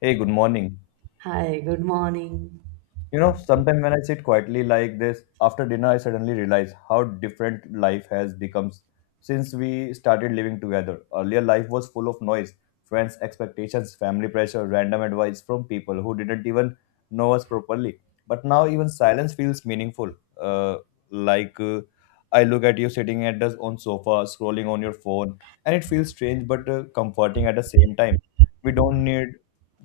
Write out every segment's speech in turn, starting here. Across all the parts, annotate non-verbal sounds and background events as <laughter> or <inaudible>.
Hey, good morning. Hi, good morning. You know, sometimes when I sit quietly like this after dinner, I suddenly realize how different life has become since we started living together. Earlier, life was full of noise, friends, expectations, family pressure, random advice from people who didn't even know us properly. But now, even silence feels meaningful. Uh, like uh, I look at you sitting at the on sofa, scrolling on your phone, and it feels strange but comforting at the same time. We don't need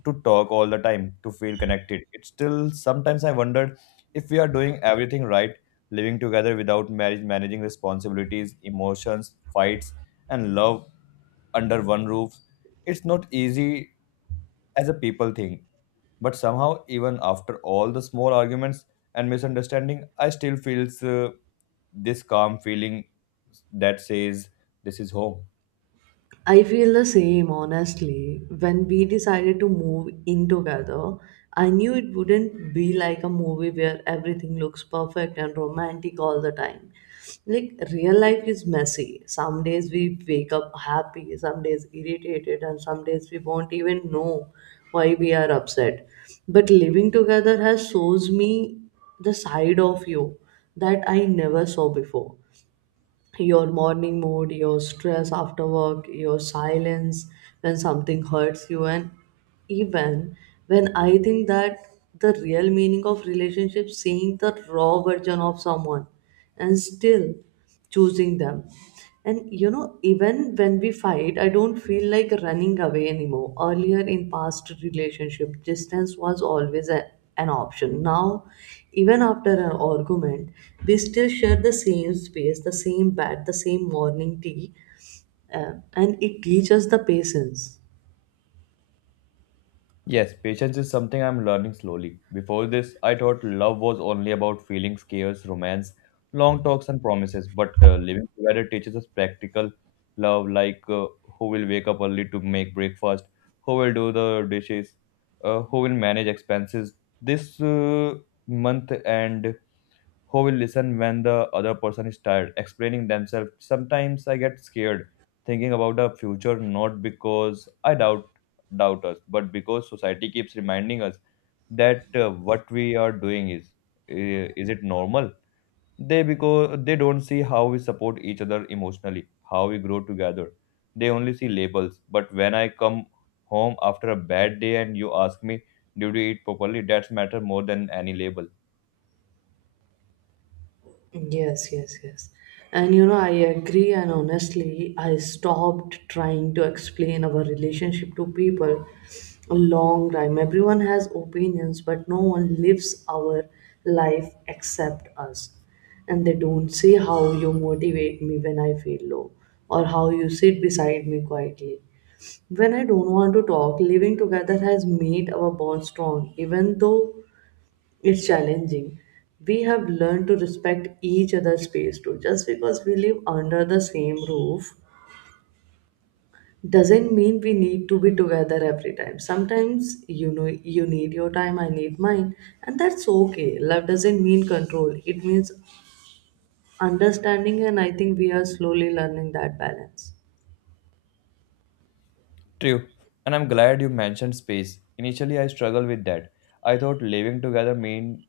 to talk all the time to feel connected. It's still sometimes I wondered if we are doing everything right, living together without marriage, managing responsibilities, emotions, fights, and love under one roof. It's not easy as a people thing, but somehow even after all the small arguments and misunderstanding, I still feels this calm feeling that says this is home. I feel the same, honestly. When we decided to move in together, I knew it wouldn't be like a movie where everything looks perfect and romantic all the time. Like, real life is messy. Some days we wake up happy, some days irritated, and some days we won't even know why we are upset. But living together has shows me the side of you that I never saw before your morning mood, your stress after work, your silence when something hurts you, and even when I think that the real meaning of relationship seeing the raw version of someone and still choosing them and you know, even when we fight, I don't feel like running away anymore. Earlier in past relationship, distance was always a, an option. Now, even after an argument, we still share the same space, the same bed, the same morning tea, and it teaches the patience. Yes, patience is something I'm learning slowly. Before this, I thought love was only about feelings, chaos, romance, long talks, and promises. But living together teaches us practical love, like who will wake up early to make breakfast, who will do the dishes, who will manage expenses. This month and who will listen when the other person is tired explaining themselves. Sometimes I get scared thinking about the future, not because I doubt us, but because society keeps reminding us that what we are doing is, is it normal? They, because they don't see how we support each other emotionally, how we grow together. They only see labels, but when I come home after a bad day and you ask me, did you eat properly, that's matter more than any label. Yes, yes, yes. And you know, I agree, and honestly, I stopped trying to explain our relationship to people a long time. Everyone has opinions, but no one lives our life except us. And they don't see how you motivate me when I feel low, or how you sit beside me quietly. When I don't want to talk, living together has made our bond strong, even though it's challenging. We have learned to respect each other's space too. Just because we live under the same roof doesn't mean we need to be together every time. Sometimes you know you need your time, I need mine, and that's okay. Love doesn't mean control. It means understanding and I think we are slowly learning that balance. True, and I'm glad you mentioned space. Initially, I struggled with that. I thought living together meant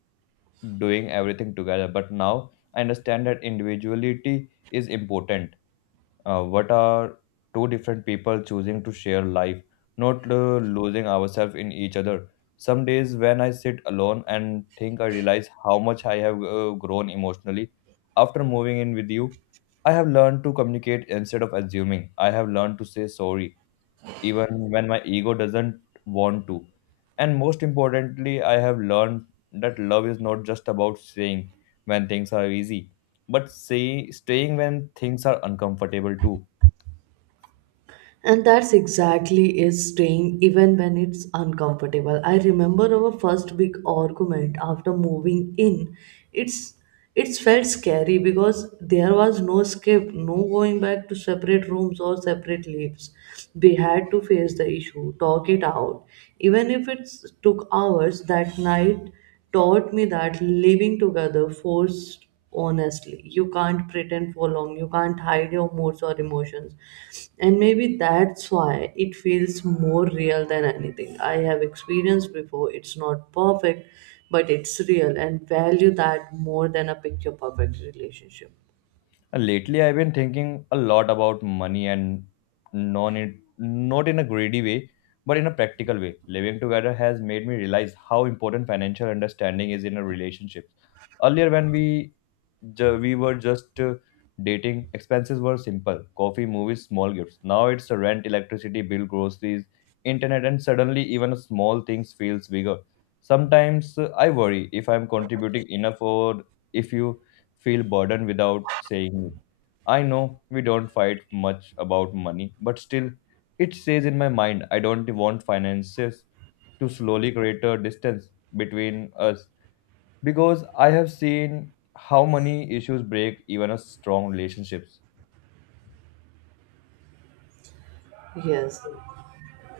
doing everything together, but now I understand that individuality is important. What are two different people choosing to share life, not losing ourselves in each other? Some days when I sit alone and think, I realize how much I have grown emotionally. After moving in with you, I have learned to communicate instead of assuming. I have learned to say sorry even when my ego doesn't want to. And most importantly, I have learned that love is not just about staying when things are easy, but say, staying when things are uncomfortable too. And that's exactly is staying even when it's uncomfortable. I remember our first big argument after moving in. It's it's felt scary because there was no escape, no going back to separate rooms or separate lives. We had to face the issue, talk it out. Even if it took hours, that night taught me that living together forced honestly you can't pretend for long. You can't hide your moods or emotions, and maybe that's why it feels more real than anything I have experienced before. It's not perfect, but it's real and value that more than a picture perfect relationship. And lately, I've been thinking a lot about money and non it not in a greedy way, but in a practical way. Living together has made me realize how important financial understanding is in a relationship. Earlier, when we we were just dating. Expenses were simple: coffee, movies, small gifts. Now it's a rent, electricity bill, groceries, internet, and suddenly even small things feels bigger. Sometimes I worry if I'm contributing enough or if you feel burdened without saying it. I know we don't fight much about money, but still, it stays in my mind. I don't want finances to slowly create a distance between us, because I have seen how money issues break even a strong relationships. Yes.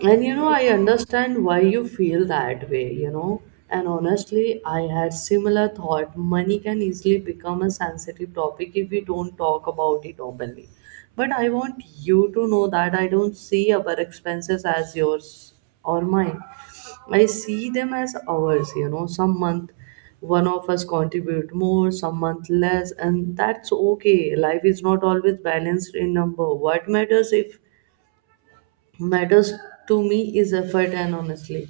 And you know, I understand why you feel that way, you know. And honestly, I had similar thought. Money can easily become a sensitive topic if we don't talk about it openly. But I want you to know that I don't see our expenses as yours or mine. I see them as ours, you know. Some month one of us contribute more, some month less, and that's okay. Life is not always balanced in number. What matters if matters to me is effort and honestly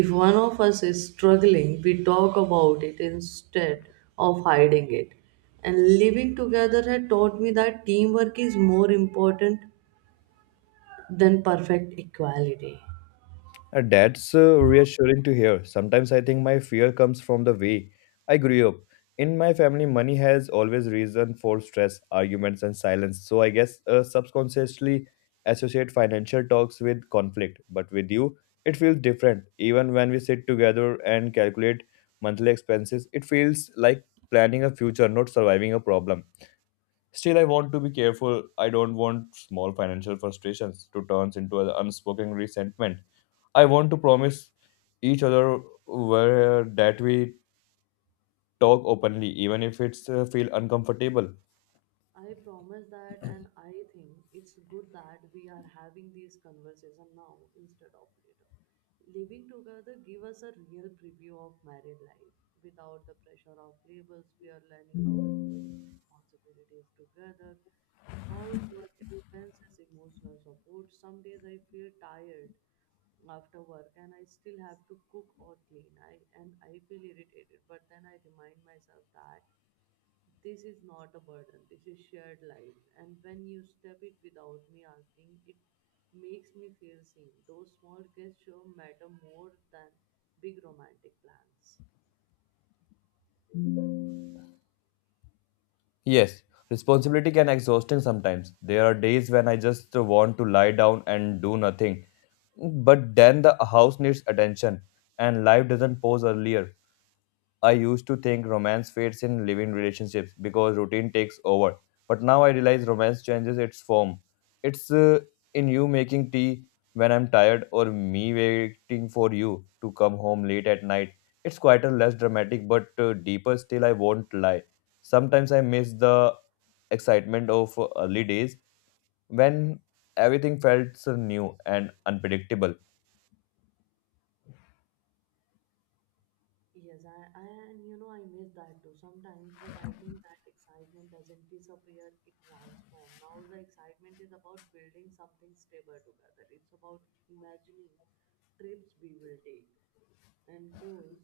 if one of us is struggling we talk about it instead of hiding it. And living together had taught me that teamwork is more important than perfect equality. That's reassuring to hear. Sometimes I think my fear comes from the way I grew up. In my family, money has always reason for stress, arguments, and silence. So I guess subconsciously associate financial talks with conflict. But with you, it feels different. Even when we sit together and calculate monthly expenses, it feels like planning a future, not surviving a problem. Still, I want to be careful. I don't want small financial frustrations to turn into an unspoken resentment. I want to promise each other where that we talk openly, even if it's feel uncomfortable. I promise that, and I think it's good that we are having this conversation now instead of later. Living together give us a real preview of married life without the pressure of labels. We are learning how to manage responsibilities together, housework expenses, emotional support. Some days I feel tired after work and I still have to cook or clean. I feel irritated, but then I remind myself that this is not a burden, this is shared life. And when you step it without me asking, it makes me feel seen. Those small gestures matter more than big romantic plans. Yes, responsibility can exhausting sometimes. There are days when I just want to lie down and do nothing. But then the house needs attention, and life doesn't pause earlier. I used to think romance fades in living relationships because routine takes over. But now I realize romance changes its form. It's in you making tea when I'm tired, or me waiting for you to come home late at night. It's quieter, less dramatic, but deeper. Still, I won't lie. Sometimes I miss the excitement of early days when everything felt so new and unpredictable. Yes, I and you know I miss that too sometimes, but I think that excitement doesn't disappear, it transforms. Now the excitement is about building something stable together. It's about imagining trips we will take and goals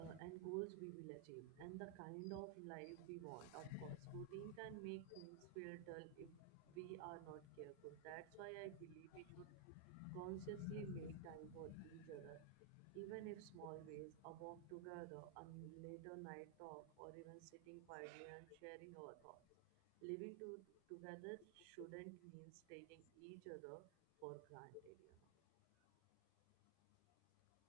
and goals we will achieve and the kind of life we want. Of course routine can make things feel dull if we are not careful. That's why I believe we should consciously make time for each other, even if small ways, a walk together, a later night talk, or even sitting quietly and sharing our thoughts. Living together shouldn't mean taking each other for granted, you know.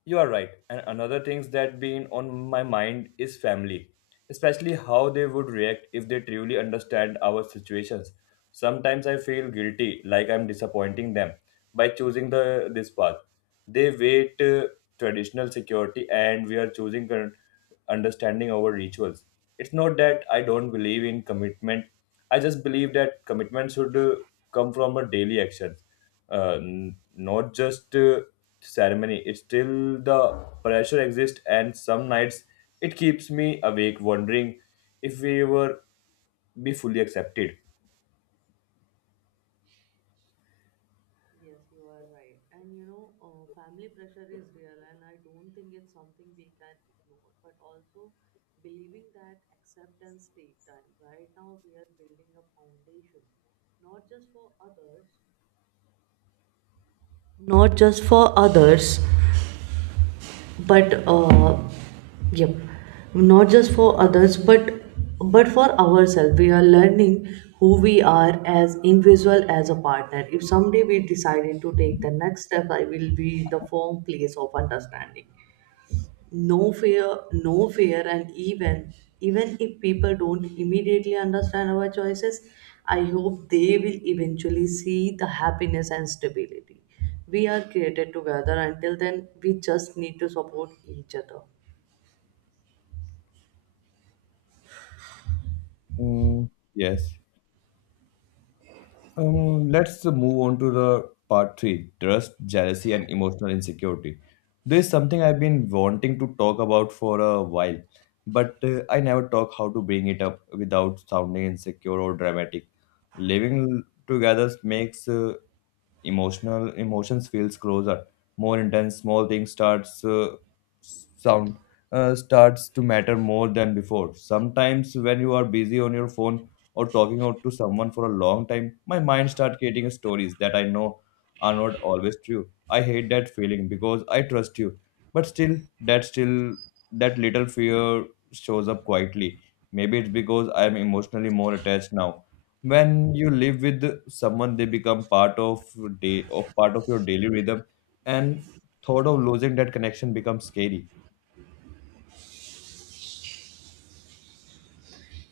You are right. And another things that been on my mind is family, especially how they would react if they truly understand our situations. Sometimes I feel guilty, like I'm disappointing them by choosing the this path. They wait traditional security, and we are choosing current understanding over rituals. It's not that I don't believe in commitment. I just believe that commitment should come from a daily action, not just ceremony. It's still the pressure exists, and some nights it keeps me awake wondering if we were be fully accepted. Yes, you are right. And you know, family pressure is real, and I don't think it's something we can ignore. But also, believing that acceptance take time. Right now, we are building a foundation, not just for others, not just for others, but yep not just for others but for ourselves. We are learning who we are as individual as a partner. If someday we decided to take the next step I will be the firm place of understanding. No fear. And even if people don't immediately understand our choices, I hope they will eventually see the happiness and stability we are created together. Until then we just need to support each other. Mm, yes. Let's move on to the part three: trust, jealousy, and emotional insecurity. This is something I've been wanting to talk about for a while, but I never talk how to bring it up without sounding insecure or dramatic. Living together makes emotional emotions feels closer, more intense. Small things sound starts to matter more than before. Sometimes when you are busy on your phone or talking out to someone for a long time, my mind starts creating stories that I know are not always true. I hate that feeling because I trust you, but still that little fear shows up quietly. Maybe it's because I am emotionally more attached now. When you live with someone, they become part of your daily rhythm, and thought of losing that connection becomes scary.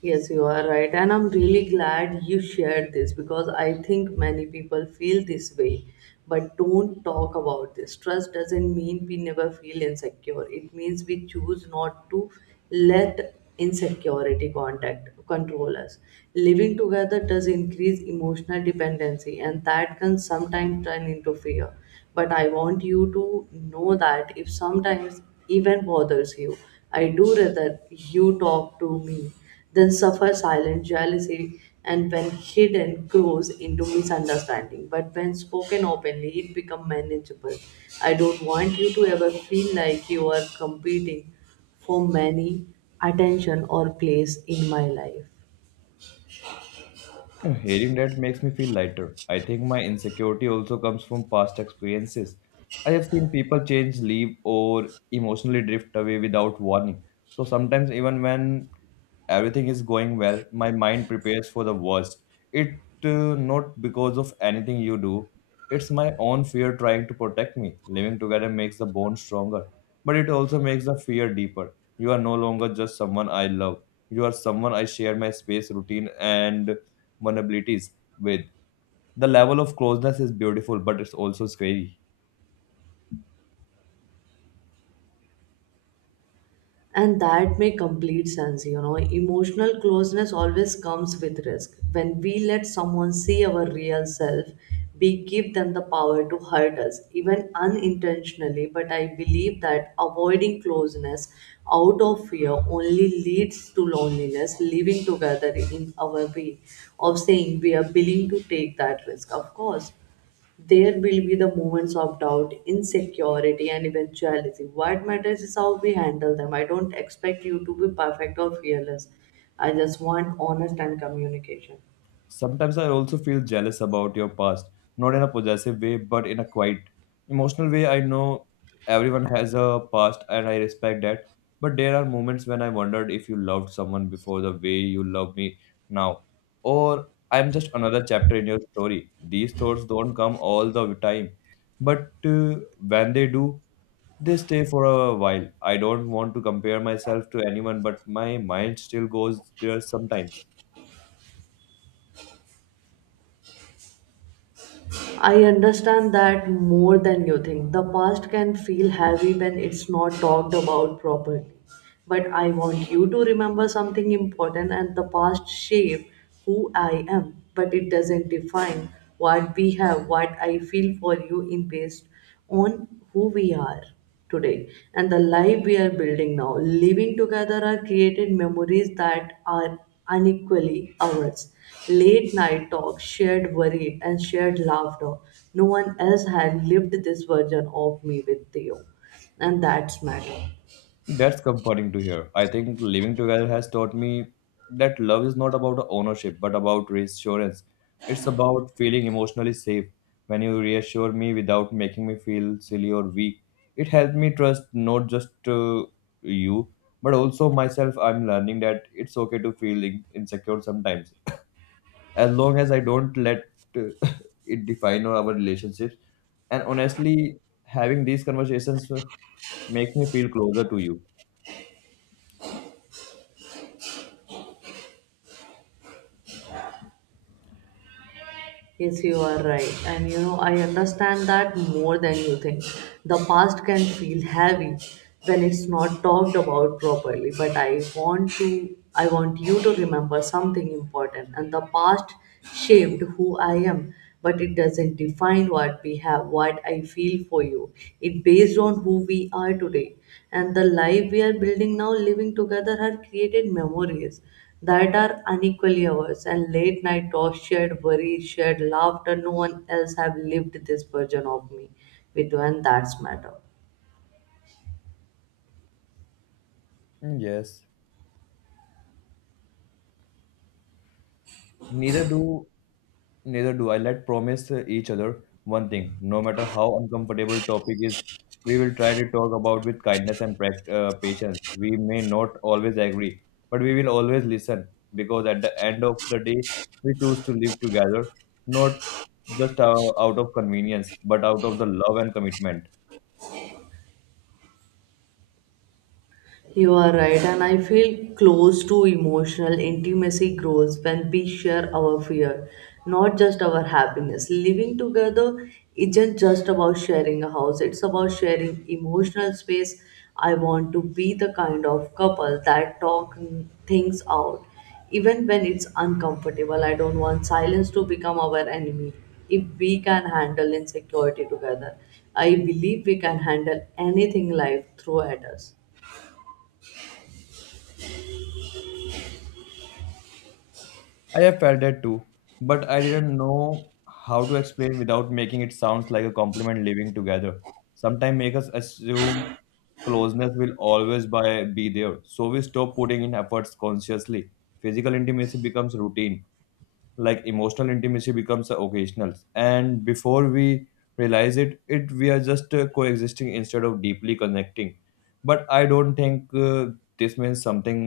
Yes, you are right. And I'm really glad you shared this because I think many people feel this way but don't talk about this. Trust doesn't mean we never feel insecure, it means we choose not to let insecurity contact control us. Living together does increase emotional dependency, and that can sometimes turn into fear. But I want you to know that if sometimes even bothers you, I do rather you talk to me then suffer silent jealousy, and when hidden, grows into misunderstanding. But when spoken openly, it becomes manageable. I don't want you to ever feel like you are competing for many attention or place in my life. Hearing that makes me feel lighter. I think my insecurity also comes from past experiences. I have seen people change, leave, or emotionally drift away without warning. So sometimes even when everything is going well, my mind prepares for the worst. It not because of anything you do, it's my own fear trying to protect me. Living together makes the bond stronger, but it also makes the fear deeper. You are no longer just someone I love, you are someone I share my space, routine, and vulnerabilities with. The level of closeness is beautiful, but it's also scary. And that make complete sense, you know. Emotional closeness always comes with risk. When we let someone see our real self, we give them the power to hurt us, even unintentionally. But I believe that avoiding closeness out of fear only leads to loneliness. Living together in our way of saying we are willing to take that risk. Of course there will be the moments of doubt, insecurity, and eventuality. What matters is how we handle them. I don't expect you to be perfect or fearless. I just want honest and communication. Sometimes I also feel jealous about your past, not in a possessive way, but in a quiet, emotional way. I know everyone has a past and I respect that, but there are moments when I wondered if you loved someone before the way you love me now, or I'm just another chapter in your story. These thoughts don't come all the time, but when they do, they stay for a while. I don't want to compare myself to anyone, but my mind still goes there sometimes. I understand that more than you think. The past can feel heavy when it's not talked about properly. But I want you to remember something important and the past shaped who I am, but it doesn't define what we have, what I feel for you in past on who we are today and the life we are building now. Living together are created memories that are unequally ours. Late night talks, shared worry, and shared laughter. No one else had lived this version of me with you, and that's matter. That's comforting to hear. I think living together has taught me that love is not about ownership, but about reassurance. It's about feeling emotionally safe. When you reassure me without making me feel silly or weak, it helped me trust not just you, but also myself. I'm learning that it's okay to feel in- insecure sometimes, as long as I don't let uh, <laughs> it define our relationships. And honestly, having these conversations makes me feel closer to you. Yes, you are right. And you know, I understand that more than you think. The past can feel heavy when it's not talked about properly, but I want you to remember something important and the past shaped who I am but it doesn't define what we have what I feel for you. It based on who we are today and the life we are building now. Living together have created memories that are unequally ours and late night talks, shared worries, shared laughter. No one else have lived this version of me with you, and that's matter. Mm, yes. Neither do neither do I. Let promise each other one thing. No matter how uncomfortable topic is, we will try to talk about with kindness and patience. We may not always agree, but we will always listen because at the end of the day, we choose to live together, not just out of convenience, but out of the love and commitment. You are right, and I feel close to emotional intimacy grows when we share our fear, not just our happiness. Living together isn't just about sharing a house, it's about sharing emotional space. I want to be the kind of couple that talk things out, even when it's uncomfortable. I don't want silence to become our enemy. If we can handle insecurity together, I believe we can handle anything life throw at us. I have felt that too, but I didn't know how to explain without making it sounds like a compliment living together. Sometimes make us assume closeness will always by, be there, so we stop putting in efforts consciously. Physical intimacy becomes routine, like emotional intimacy becomes occasional, and before we realize it we are just coexisting instead of deeply connecting. But I don't think this means something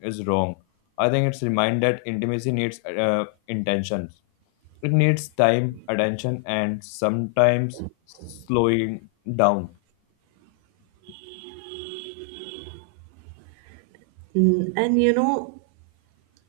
is wrong. I think it's remind that intimacy needs intentions. It needs time, attention, and sometimes slowing down. Mm, and you know,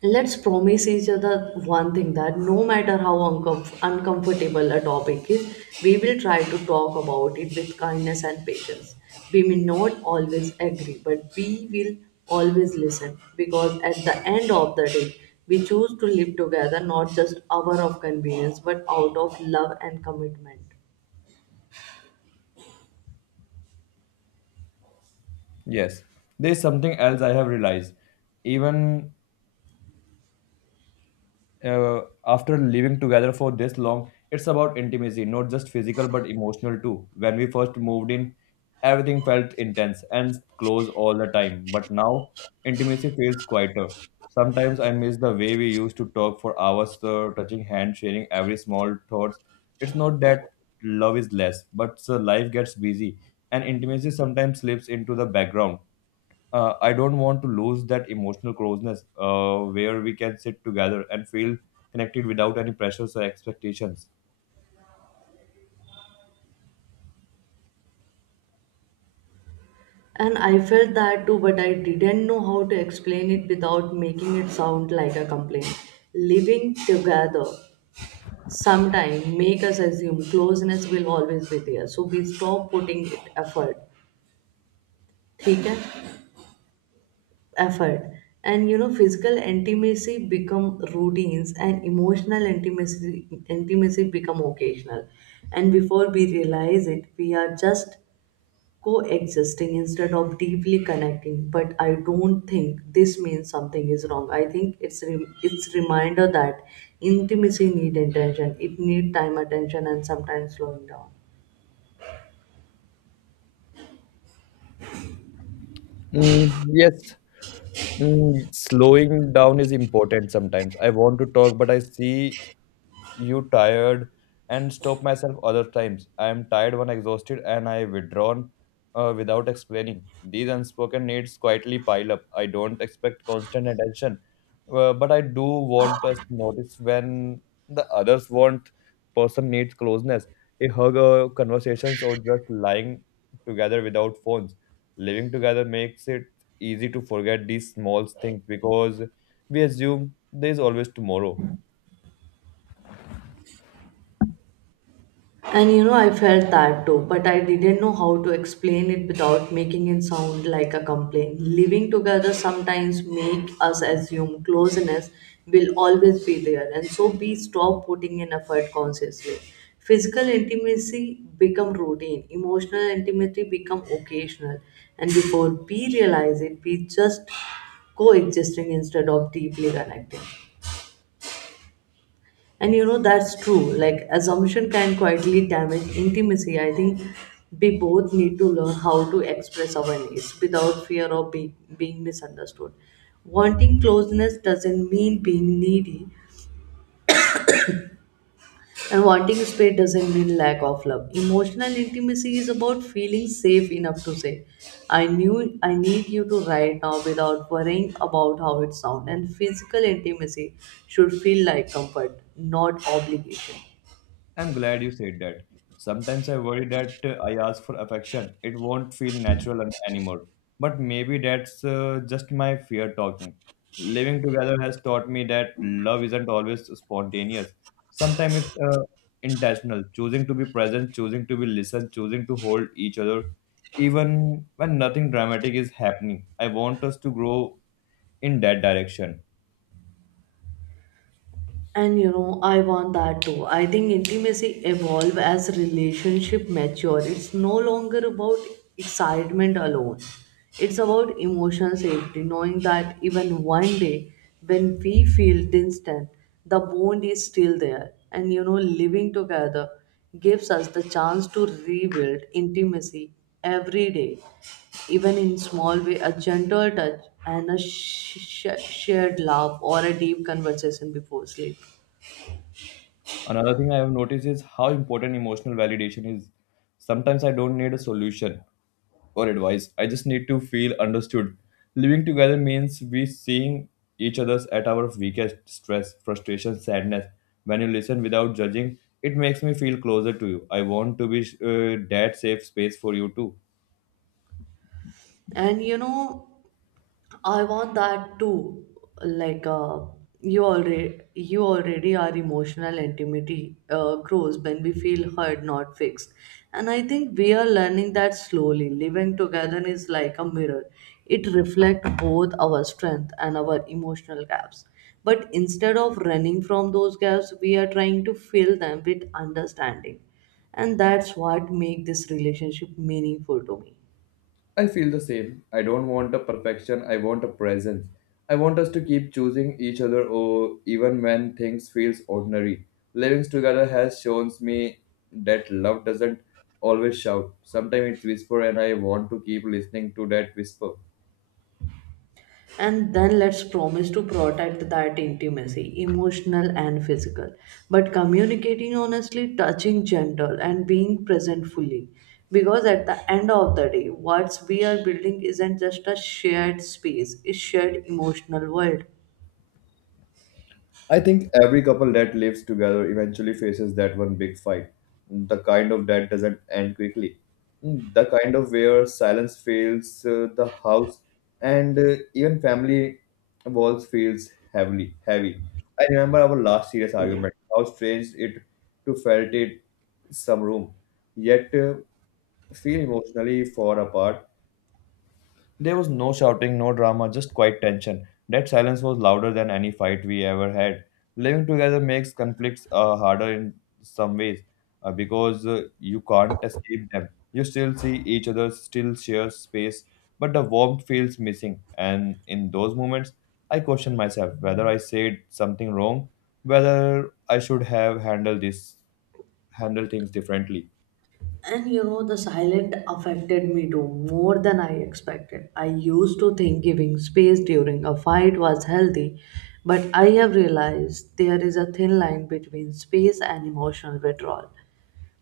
let's promise each other one thing that no matter how uncomfortable a topic is, we will try to talk about it with kindness and patience. We may not always agree, but we will always listen because at the end of the day, we choose to live together not just hour of convenience but out of love and commitment. Yes, there's something else I have realized. Even after living together for this long, it's about intimacy, not just physical but emotional too. When we first moved in, everything felt intense and close all the time, but now intimacy feels quieter. Sometimes I miss the way we used to talk for hours, touching hands, sharing every small thoughts. It's not that love is less, but life gets busy, and intimacy sometimes slips into the background. I don't want to lose that emotional closeness, where we can sit together and feel connected without any pressures or expectations. And I felt that too, but I didn't know how to explain it without making it sound like a complaint. Living together sometime make us assume closeness will always be there. So we stop putting it effort. ठीक है? Effort. And you know, physical intimacy become routines and emotional intimacy become occasional. And before we realize it, we are just coexisting instead of deeply connecting. But I don't think this means something is wrong. I think it's reminder that intimacy need intention. It need time attention and sometimes slowing down. Mm, yes, mm, slowing down is important sometimes. I want to talk, but I see you tired and stop myself other times. I am tired when exhausted and I withdrawn without explaining. These unspoken needs quietly pile up. I don't expect constant attention, but I do want us to notice when the others want person needs closeness. A hug or conversations or just lying together without phones. Living together makes it easy to forget these small things because we assume there is always tomorrow. And you know, I felt that too, but I didn't know how to explain it without making it sound like a complaint. Living together sometimes make us assume closeness will always be there, and so we stop putting in effort consciously. Physical intimacy become routine, emotional intimacy become occasional, and before we realize it, we just coexisting instead of deeply connecting. And that's true. Like, assumption can quietly damage intimacy. I think we both need to learn how to express our needs without fear of being misunderstood. Wanting closeness doesn't mean being needy, and wanting space doesn't mean lack of love. Emotional intimacy is about feeling safe enough to say, I knew I need you to right now without worrying about how it sounds. And physical intimacy should feel like comfort, not obligation. I'm glad you said that. Sometimes I worry that I ask for affection. It won't feel natural anymore. But maybe that's just my fear talking. Living together has taught me that love isn't always spontaneous. Sometimes it's intentional, choosing to be present, choosing to be listened, choosing to hold each other, even when nothing dramatic is happening. I want us to grow in that direction. And I want that too. I think intimacy evolve as relationship mature. It's no longer about excitement alone. It's about emotional safety, knowing that even one day when we feel distant, the bond is still there. And living together gives us the chance to rebuild intimacy every day, even in small way, a gentle touch and a shared laugh or a deep conversation before sleep. Another thing I have noticed is how important emotional validation is. Sometimes I don't need a solution or advice. I just need to feel understood. Living together means we seeing each other's at our weakest stress, frustration, sadness. When you listen without judging, it makes me feel closer to you. I want to be that safe space for you too. And I want that too. Like you already are emotional intimacy grows when we feel heard, not fixed. And I think we are learning that slowly. Living together is like a mirror. It reflects both our strength and our emotional gaps. But instead of running from those gaps, we are trying to fill them with understanding. And that's what makes this relationship meaningful to me. I feel the same. I don't want a perfection, I want a presence. I want us to keep choosing each other or even when things feels ordinary. Living together has shown me that love doesn't always shout. Sometimes it's whisper and I want to keep listening to that whisper. And then let's promise to protect that intimacy, emotional and physical, but communicating honestly, touching gentle, and being present fully, because at the end of the day what we are building isn't just a shared space, it's shared emotional world. I think every couple that lives together eventually faces that one big fight. The kind of that doesn't end quickly. The kind of where silence fills the house and even family walls feels heavily heavy. I remember our last serious argument, how strange it to felt it some room, yet feel emotionally far apart. There was no shouting, no drama, just quiet tension. That silence was louder than any fight we ever had. Living together makes conflicts harder in some ways because you can't escape them. You still see each other, still share space, but the warmth feels missing. And in those moments, I question myself whether I said something wrong, whether I should have handled this, handled things differently. And the silent affected me too, more than I expected. I used to think giving space during a fight was healthy, but I have realized there is a thin line between space and emotional withdrawal.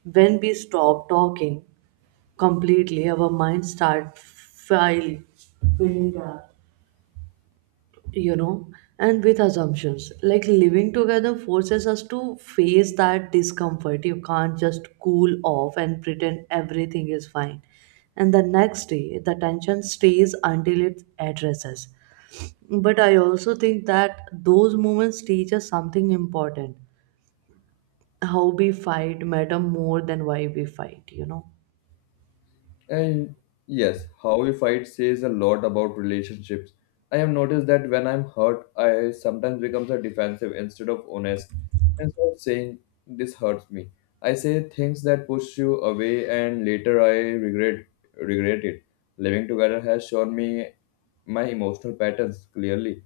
When we stop talking completely, our minds start filling gap, you know, and with assumptions. Like living together forces us to face that discomfort. You can't just cool off and pretend everything is fine. And the next day, the tension stays until it addresses. But I also think that those moments teach us something important. How we fight matter more than why we fight. And yes, how we fight says a lot about relationships. I have noticed that when I'm hurt, I sometimes becomes a defensive instead of honest. Instead of saying this hurts me, I say things that push you away, and later I regret it. Living together has shown me my emotional patterns clearly.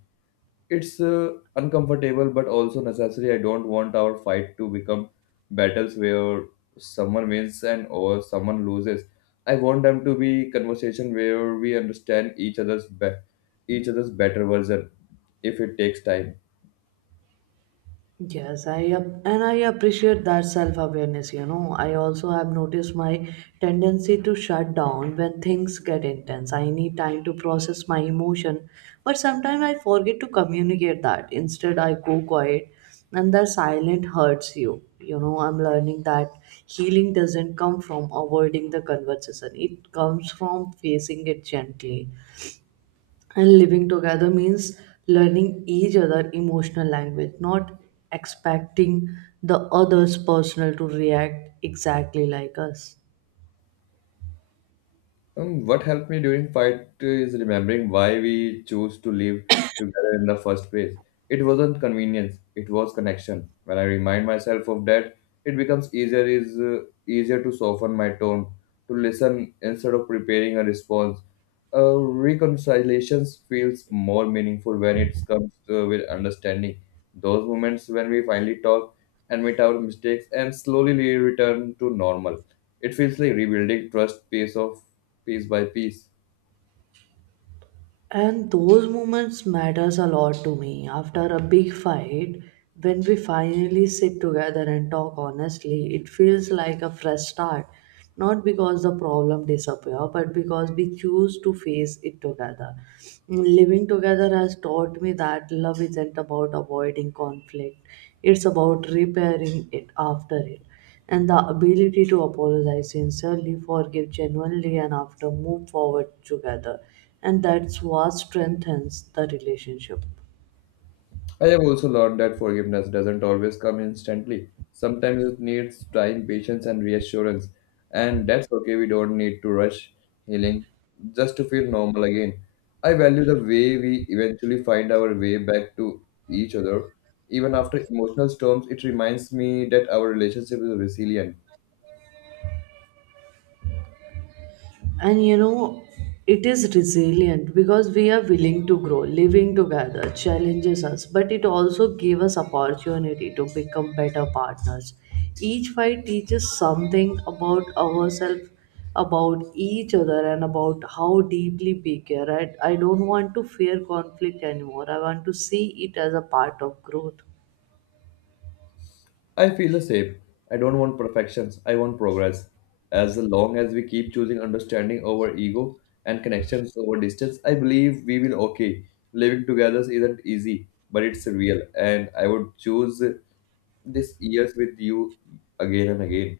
It's uncomfortable but also necessary. I don't want our fight to become battles where someone wins and or someone loses. I want them to be conversation where we understand each other's better version if it takes time. Yes, and I appreciate that self-awareness. I also have noticed my tendency to shut down when things get intense. I need time to process my emotion, but sometimes I forget to communicate that. Instead, I go quiet, and that silent hurts you. I'm learning that healing doesn't come from avoiding the conversation. It comes from facing it gently. And living together means learning each other emotional language, not expecting the other's personal to react exactly like us. What helped me during fight is remembering why we chose to live together in the first place. It wasn't convenience; it was connection. When I remind myself of that, it becomes easier to soften my tone, to listen instead of preparing a response. Reconciliations feels more meaningful when it comes with understanding. Those moments when we finally talk, admit our mistakes, and slowly return to normal. It feels like rebuilding trust piece by piece. And those moments matters a lot to me. After a big fight, when we finally sit together and talk honestly, it feels like a fresh start. Not because the problem disappear, but because we choose to face it together. Living together has taught me that love isn't about avoiding conflict; it's about repairing it after it, and the ability to apologize sincerely, forgive genuinely, and after move forward together. And that's what strengthens the relationship. I have also learned that forgiveness doesn't always come instantly. Sometimes it needs time, patience, and reassurance. And that's okay, we don't need to rush healing just to feel normal again. I value the way we eventually find our way back to each other. Even after emotional storms, it reminds me that our relationship is resilient. And it is resilient because we are willing to grow. Living together challenges us, but it also gave us opportunity to become better partners. Each fight teaches something about ourselves, about each other, and about how deeply we care. I don't want to fear conflict anymore. I want to see it as a part of growth. I feel the same. I don't want perfections, I want progress. As long as we keep choosing understanding over ego and connections over distance, I believe we will okay. Living together isn't easy, but it's real, and I would choose this years with you again and again.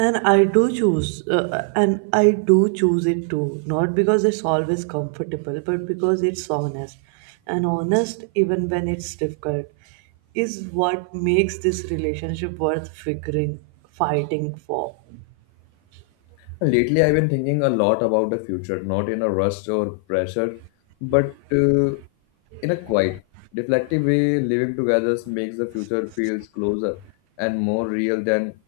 And I do choose and I do choose it too, not because it's always comfortable, but because it's honest, and honest even when it's difficult is what makes this relationship worth figuring fighting for. Lately, I've been thinking a lot about the future, not in a rush or pressure, but in a quiet, reflective way. Living together makes the future feels closer and more real than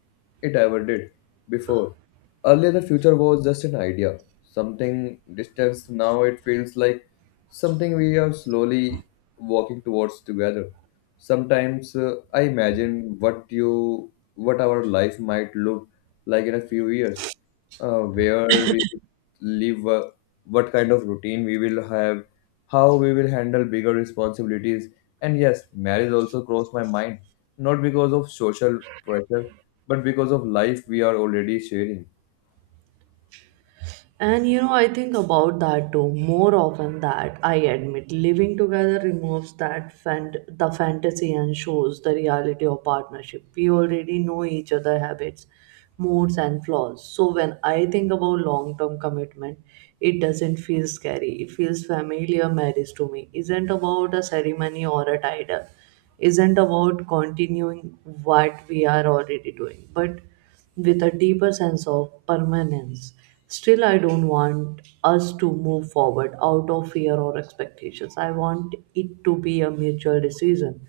it ever did before. Earlier, the future was just an idea, something distant. Now it feels like something we are slowly walking towards together. Sometimes I imagine what our life might look like in a few years, where we live, what kind of routine we will have, how we will handle bigger responsibilities, and yes, marriage also crossed my mind, not because of social pressure, but because of life we are already sharing. And I think about that too, more often that I admit. Living together removes that the fantasy and shows the reality of partnership. We already know each other habits, moods and flaws. So when I think about long-term commitment, it doesn't feel scary. It feels familiar. Marriage to me isn't about a ceremony or a title. Isn't about continuing what we are already doing, but with a deeper sense of permanence. Still, I don't want us to move forward out of fear or expectations. I want it to be a mutual decision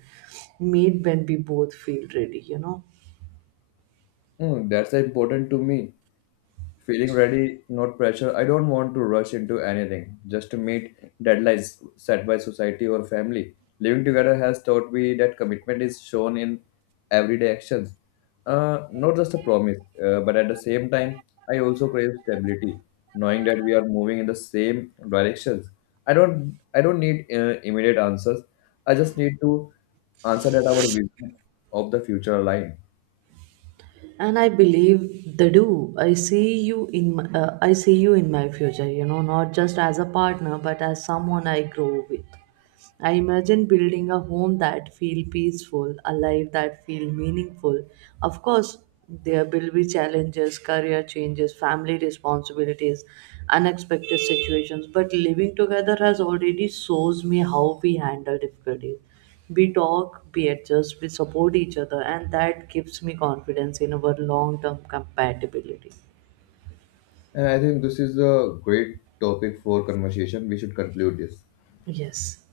made when we both feel ready. Hmm, that's important to me. Feeling ready, not pressure. I don't want to rush into anything just to meet deadlines set by society or family. Living together has taught me that commitment is shown in everyday actions, not just a promise, but at the same time, I also crave stability, knowing that we are moving in the same directions. I don't need immediate answers. I just need to answer that our vision of the future align. And I believe they do. I see you in my future, not just as a partner, but as someone I grow with. I imagine building a home that feel peaceful, a life that feel meaningful. Of course, there will be challenges, career changes, family responsibilities, unexpected situations, but living together has already shows me how we handle difficulties. We talk, we adjust, we support each other, and that gives me confidence in our long-term compatibility. And I think this is a great topic for conversation. We should conclude this. Yes.